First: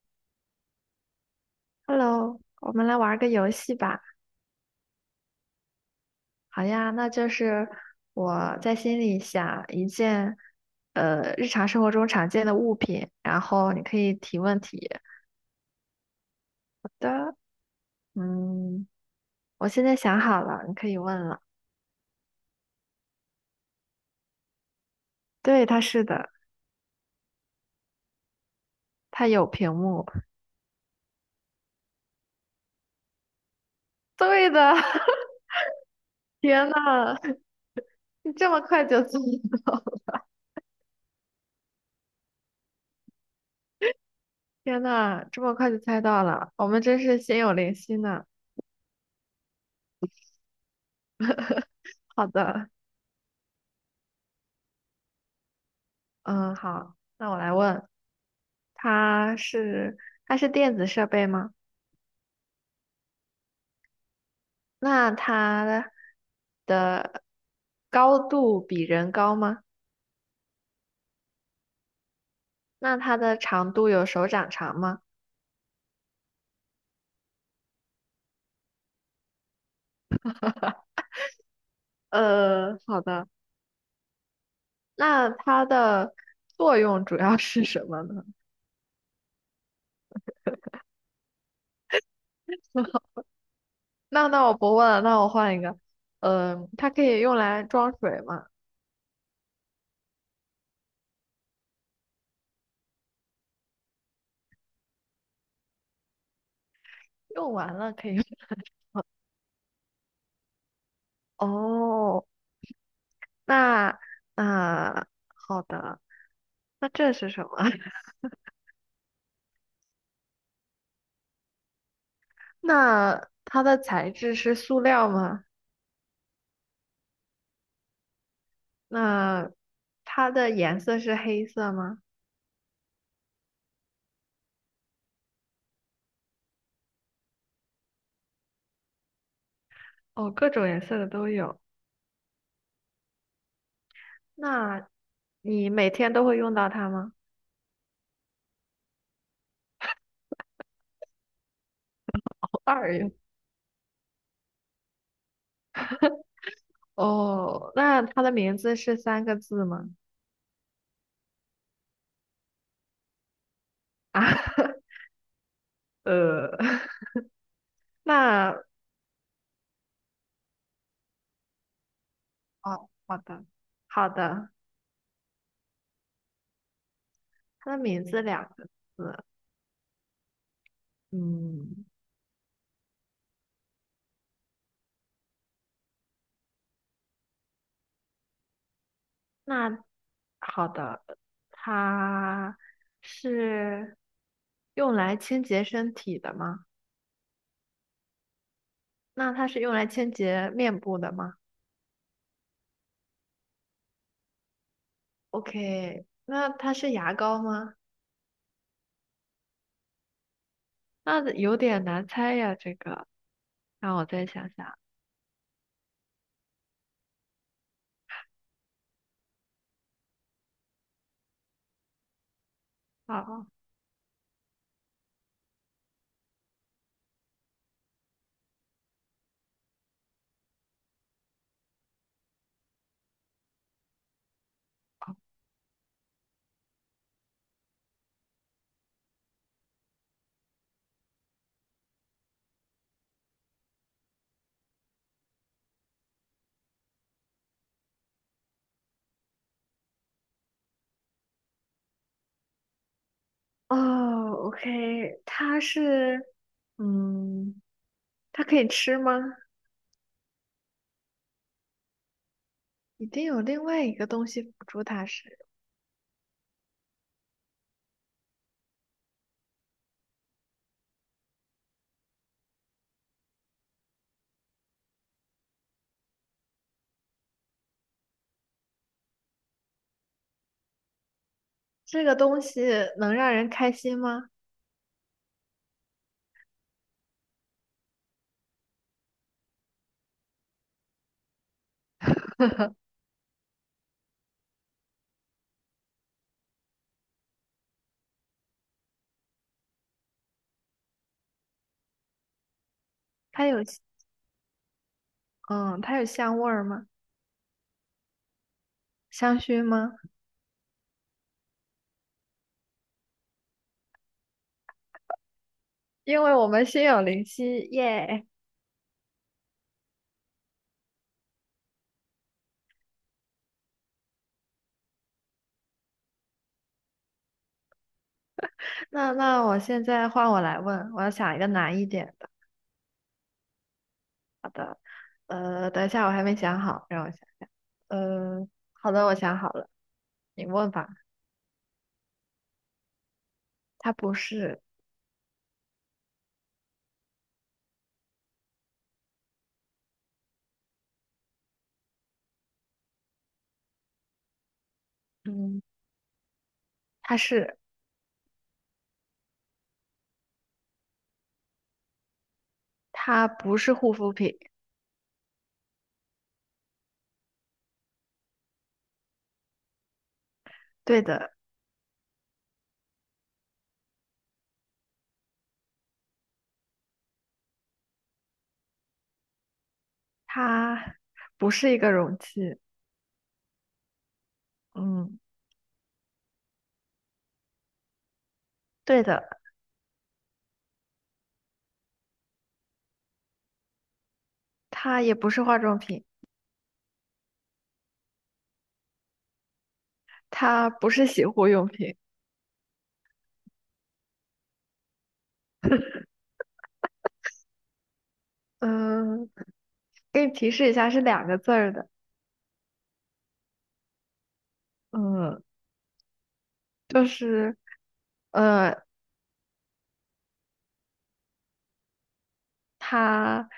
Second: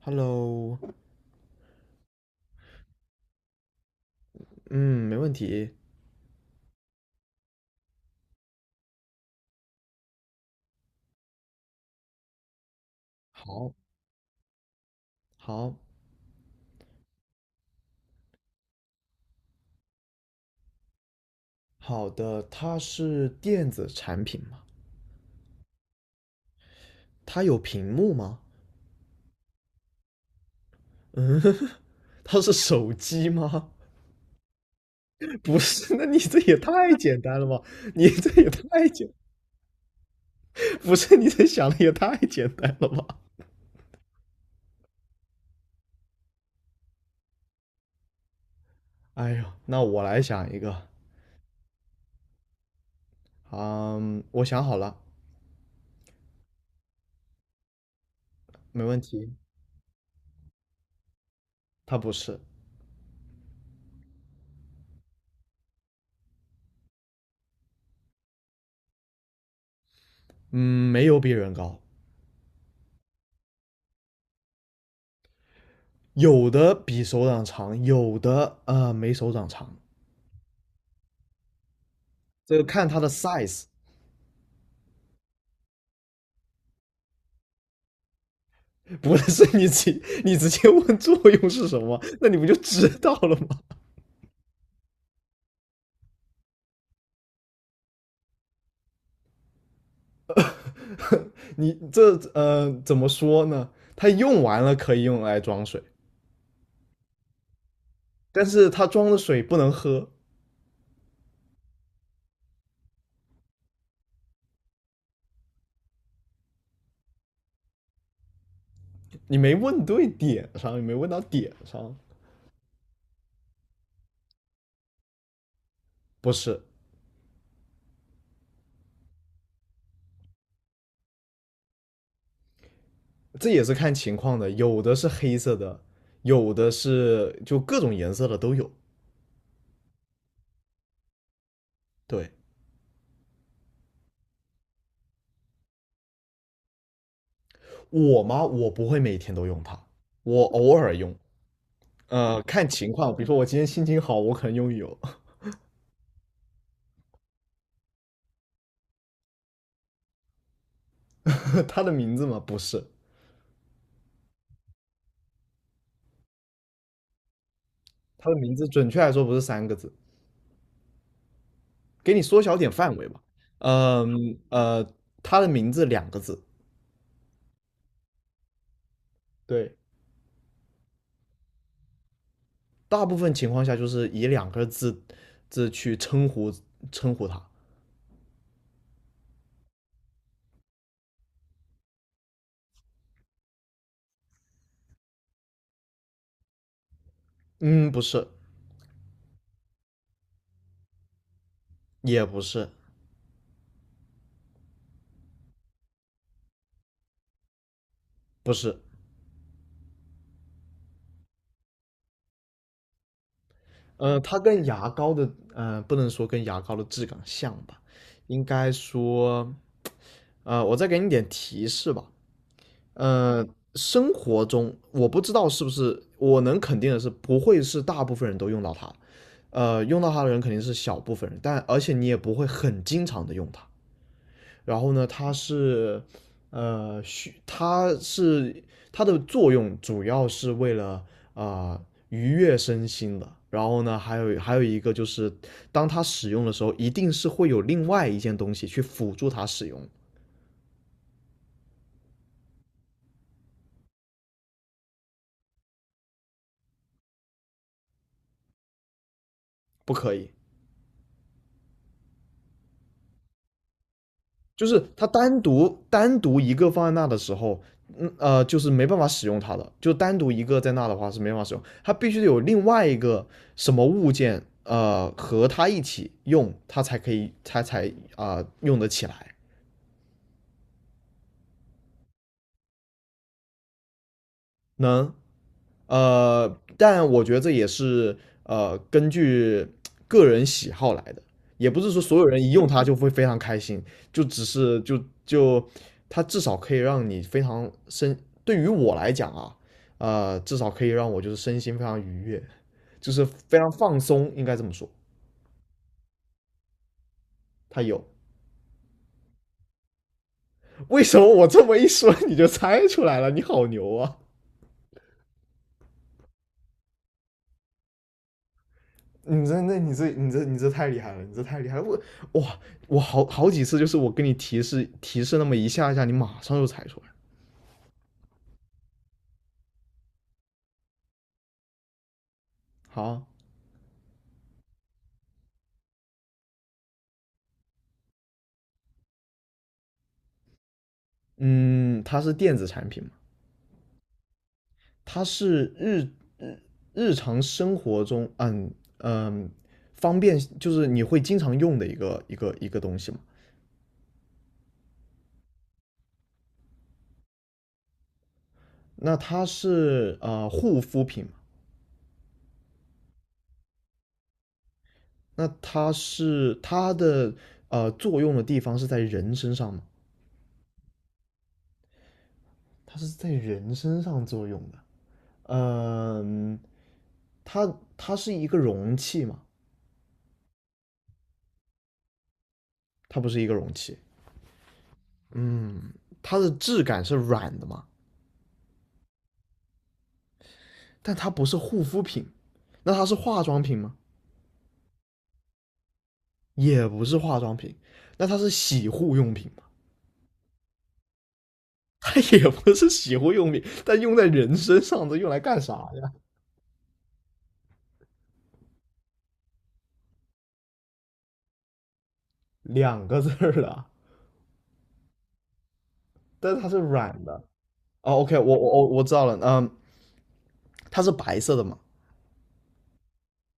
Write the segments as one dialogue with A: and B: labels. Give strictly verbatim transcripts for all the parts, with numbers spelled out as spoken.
A: Hello，
B: Hello，我们来玩个游戏吧。
A: 嗯，没问题。
B: 好呀，那就是我在心里想一件，呃，日常生活中常见的物品，然
A: 好，
B: 后你可以提问题
A: 好，
B: 的。嗯，我现在想好了，你可以问了。
A: 好的，它是电子产品吗？
B: 对，它是的，
A: 它有屏幕吗？
B: 它有屏幕。
A: 嗯，它是手机吗？
B: 对的，
A: 不是，那你 这也
B: 天呐，
A: 太简单了吧？你这
B: 你
A: 也
B: 这么快
A: 太
B: 就
A: 简，
B: 猜到了？
A: 不是，你这想的也太简单了吧？
B: 天呐，这么快就猜到了，我们真是心有灵犀呢。
A: 哎呦，那我来想一个。
B: 好的，
A: 嗯，我想好了，
B: 嗯，好，那我来问。
A: 没问题。
B: 它是它是电子设备吗？
A: 它不是，
B: 那它的的高度比人高吗？
A: 嗯，没有比人高，
B: 那它的长度有手掌长吗？
A: 有的比手掌长，有的呃没手掌长。这个
B: 呃，
A: 看它
B: 好
A: 的
B: 的。
A: size。
B: 那它的作用主要是什么呢？
A: 不是， 你直你直接问作用是什么，那你不就知 道了吗？
B: 那那我不问了，那我换一个。嗯、它可以用来装水吗？
A: 你这呃怎么说呢？它用完了可以用来装水，
B: 用完了可以用。
A: 但 是它装的水不能喝。
B: 哦，那那好的，那这是什么？
A: 你没问对点上，你没问到点上。
B: 那它的材质是塑料吗？
A: 不是，
B: 那它的颜色是黑色吗？
A: 这也是看情况的，有的是黑色的，有的是就各种颜色的都有。
B: 哦，各种颜色的都有。
A: 对。
B: 那你每天都会用到它吗？
A: 我吗？我不会每天都用它，我偶尔用，呃，
B: 偶
A: 看
B: 尔
A: 情
B: 用。
A: 况，比如说我今天心情好，我可能用一用。
B: 哦，那它的名字是三个字吗？
A: 他的名字吗？不是，
B: 啊，呃，
A: 他的名
B: 那
A: 字准确来说不是三个字，给你缩小点
B: 哦，
A: 范围
B: 好
A: 吧。
B: 的，好
A: 嗯
B: 的，
A: 呃，他的名字两个字，
B: 它的名字两个字，
A: 对，
B: 嗯，
A: 大部分情况下就是以两个字字去称呼称呼他。
B: 那好的，它是用来清洁身体的吗？
A: 嗯，不是，
B: 那它是用来清洁面部的吗？
A: 也不是，
B: OK，那它是牙膏吗？
A: 是。
B: 那有点难猜呀，这个让我
A: 呃，
B: 再
A: 它
B: 想
A: 跟
B: 想。
A: 牙膏的，呃，不能说跟牙膏的质感像吧，应该说，呃，我再给你点提示吧。呃，
B: 好，
A: 生活中我不知道是不是，我能肯定的是，不会是大部分人都用到它，呃，用到它的人肯定是小部分人，但而且你也不会很经常的用它。然后呢，它是，呃，需它是它的作用主要是为了啊、呃愉悦身心的。然后呢，还有还有一个就是，当它使用的时候，一定是会有另外一件东西去辅助它使用。
B: 哦，OK，它是，嗯，它可以吃吗？
A: 不可以。
B: 一定有另外一个东西辅
A: 就
B: 助
A: 是
B: 它
A: 它
B: 吃。
A: 单独单独一个放在那的时候，嗯呃，就是没办法使用它的，就单独一个在那的话是没办法使用，它必须得有另外一个什么物件呃和它一起用，它才可以它才啊、呃用得起来。
B: 这个东西能让人开心吗？
A: 能。呃，但我觉得这也是呃根据个人喜好来的，也不是说所有人一用它就会非常开心，就只是就就它至少可以让你非常身，对于我来讲啊，呃，至少可以让我就是身心非常愉悦，就是
B: 它
A: 非
B: 有，
A: 常放松，应该这么说。
B: 嗯，它有香味儿吗？
A: 它有。
B: 香薰吗？
A: 为什么我这么一说你就猜出来了？你好牛啊！
B: 因为我们心有灵犀，耶！
A: 你这、那你这你这你这太厉害了，你这太厉害了！我哇，我好好几次就是我跟你提示提示那么一下下，你马上就猜出来。
B: 那那我现在换我来问，我要想一个难一点的。
A: 好，
B: 呃，等一下，我还没想好，让我想。呃，好的，我想好了，你问吧。
A: 嗯，它是电子产品嘛？
B: 它不是，
A: 它是日日日常生活中，嗯嗯，嗯方便就是你会经常用的一个一个一个东西嘛？
B: 嗯，它是，
A: 那它是呃护肤品嘛？
B: 它不是护肤品，
A: 那它是它的呃作用的地方是在人身上吗？
B: 对的，
A: 它是在人身上作用的。嗯，呃它它是一个容器嘛？
B: 它不是一个容器，
A: 它不是一个容器。
B: 嗯，
A: 嗯，它的质感是软的嘛？
B: 对的，
A: 但它不是护肤品，那它是化妆品吗？
B: 它也不是化妆品，
A: 也不是化妆品，那它是洗护用品吗？
B: 它不是洗护用品，
A: 它也不是洗护用品，但用在人身上，的用来干啥呀？
B: 嗯，给你提示一下，是两个字儿的，
A: 两个字儿了，
B: 嗯，
A: 但是它是
B: 就
A: 软的。
B: 是
A: 哦，OK，我
B: 呃，
A: 我我我知道了。嗯，它是白色的嘛？
B: 它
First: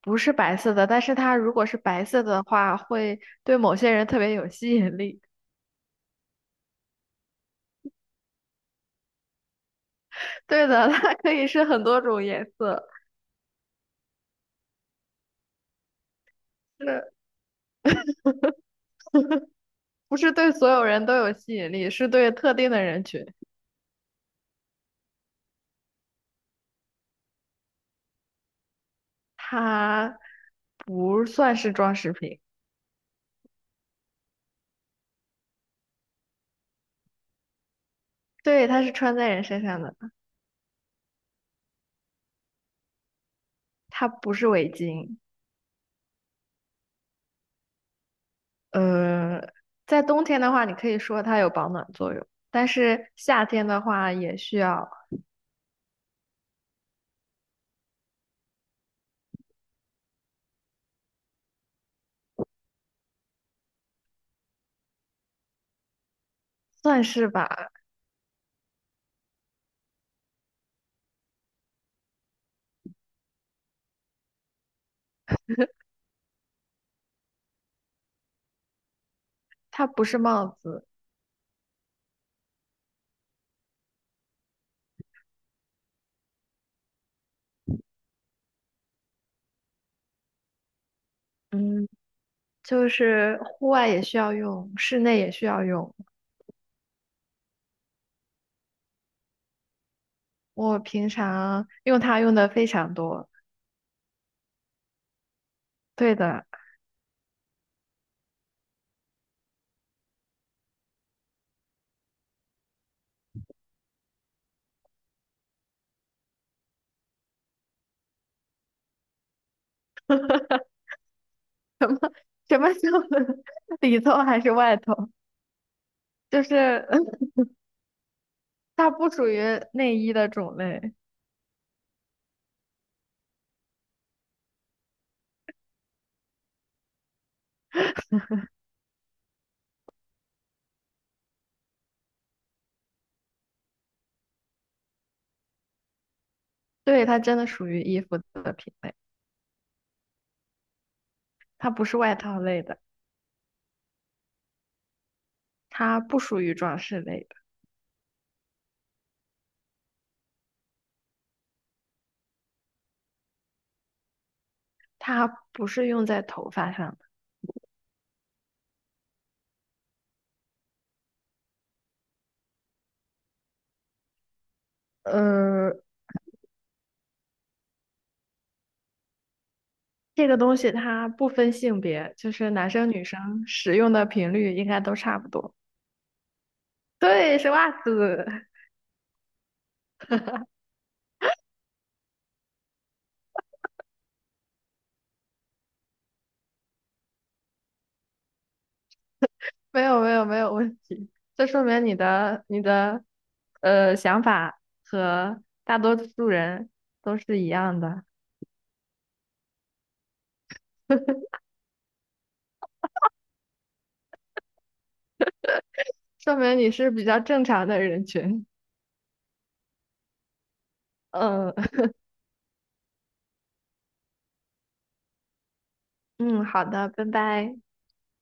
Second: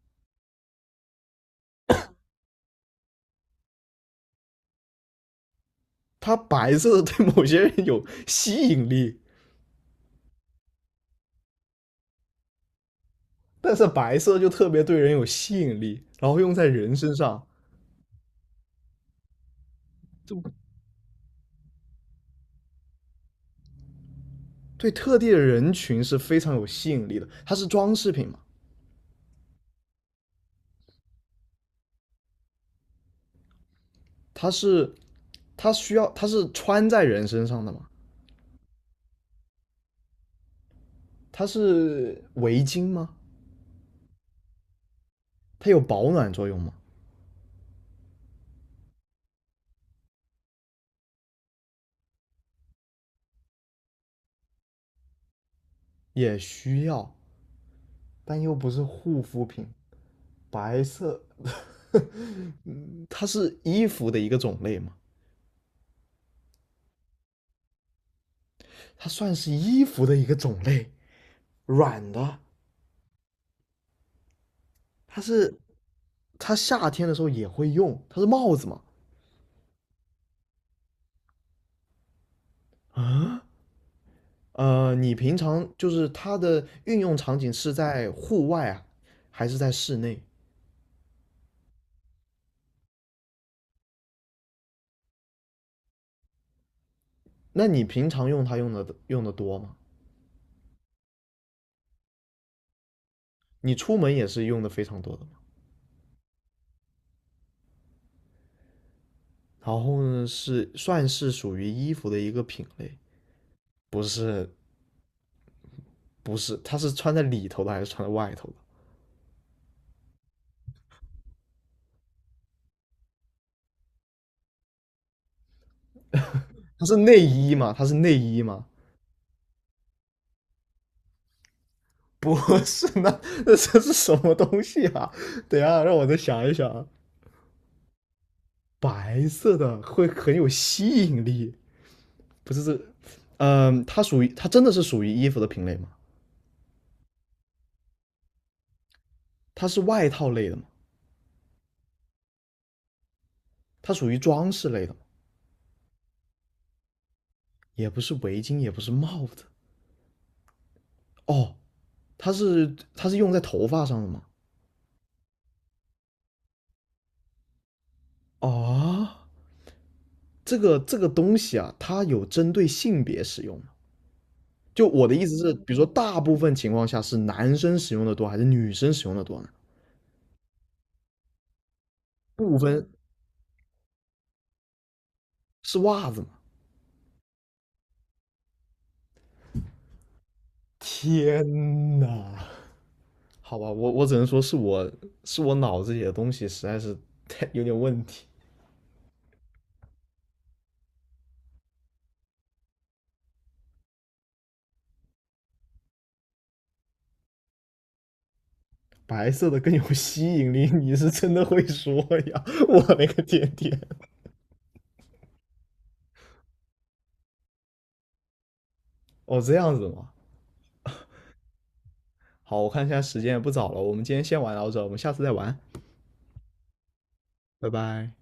B: 不是白色的，但是它如果是白色的话，会对某些人特别有吸引力。
A: 它白色的对某些人有吸引力，
B: 对的，它可以是很多种颜色。
A: 但是白色就特别对人有吸引力，然后用在人
B: 是
A: 身上，
B: 不是对
A: 就
B: 所有人都有吸引力？是对特定的人群，
A: 对特定的人群是非常有吸引力的。它是装饰品嘛？
B: 它不算是装饰品，
A: 它是它需要它是穿在人身上的嘛？
B: 对，它是穿在人身上的，
A: 它是围巾吗？
B: 它不是围巾。
A: 它有保暖作用吗？
B: 呃，在冬天的话，你可以说它有保暖作用，但是夏天的话也需要，
A: 也需要，但又不是护肤品。白色， 嗯它是衣服的一个种类嘛？
B: 算是吧。
A: 它算是衣服的一个种类，软的。它是它夏天的时候也会用，它是帽子嘛？
B: 它不是帽子，
A: 啊，呃，你平常就是它的运用场景是在户外啊，还是在室内？
B: 嗯，就是户外也需要用，室内也需要用。
A: 那你平常用它用的用的多吗？
B: 我平常用它用的非常多。
A: 你出门也是用的非常多的吗？
B: 对的，
A: 然后呢，是算是属于衣服的一个品类。不是不是，它是穿在里头的还是穿在外头的？
B: 什么时候 里头还是外头？就
A: 它
B: 是
A: 是内 衣吗？它是内衣吗？
B: 它不属于内衣的种类，
A: 不是，那那这是什么东西啊？等一下，让我再想一想啊。白色的会很有吸引力，不是这。嗯，它属于它真的是属于衣服的品类吗？
B: 对，它真的属于衣服的品类，
A: 它是外套类的吗？
B: 它不是外套类的，
A: 它属于装饰类的吗？
B: 它不属于装饰类的，
A: 也不是围巾，也不是帽子。哦，它是它是用在头发上的吗？
B: 它不是用在头发上的。
A: 哦，这个这个东西啊，它有针对性别使用吗？就我的意思是，比如
B: 呃，
A: 说大部分情况下是男生使用的多还是女生使用的多呢？
B: 这个东西它不分性别，就是
A: 不
B: 男
A: 分。
B: 生女生使用的频率应该都差不多。
A: 是袜子吗？
B: 对，是袜子，
A: 天呐！好吧，我我只能说是我是我脑子里的东西实在是太有点问题。
B: 没有没有没有问题，这说明你的你的呃想法和大多数人都是一样的。
A: 白色的更有吸引力，你是真的会说呀！我那个天天，
B: 说明你是比较正常的人群。
A: 哦，这样子吗？
B: 嗯
A: 好，我看一下时间也不早了，我们今天先玩到这，我们下次再玩，
B: 嗯，好的，拜拜。
A: 拜拜。